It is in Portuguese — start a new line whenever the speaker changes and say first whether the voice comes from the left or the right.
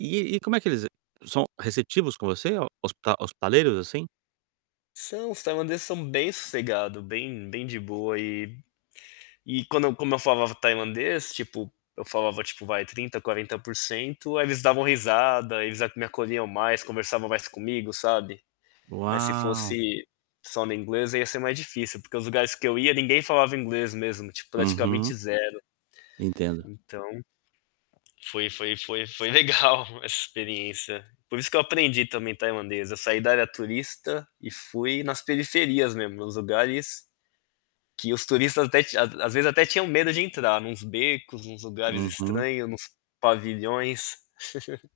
right: E e como é que eles e são receptivos com você? Hospita hospitaleiros, assim?
left: São, são [unintelligible] são bem sossegado, bem, bem de boa. E e quando eu como eu falava tailandês, tipo, eu falava, tipo, vai 30 a 40%, aí eles davam risada, eles ac me acolhiam mais, conversavam mais comigo, sabe. Mas se
right: Uau!
left: fosse só no inglês aí ia ser mais difícil, porque os lugares que eu ia ninguém falava inglês mesmo tipo
right: Uhum.
left: praticamente 0.
right: Entendo.
left: Então foi foi foi foi legal essa experiência. Por isso que eu aprendi também tailandês. Eu saí da área turista e fui nas periferias mesmo, nos lugares que os turistas até te às vezes, até tinham medo de entrar, em uns becos, em uns lugares
right: Uhum.
left: estranho, em uns pavilhões.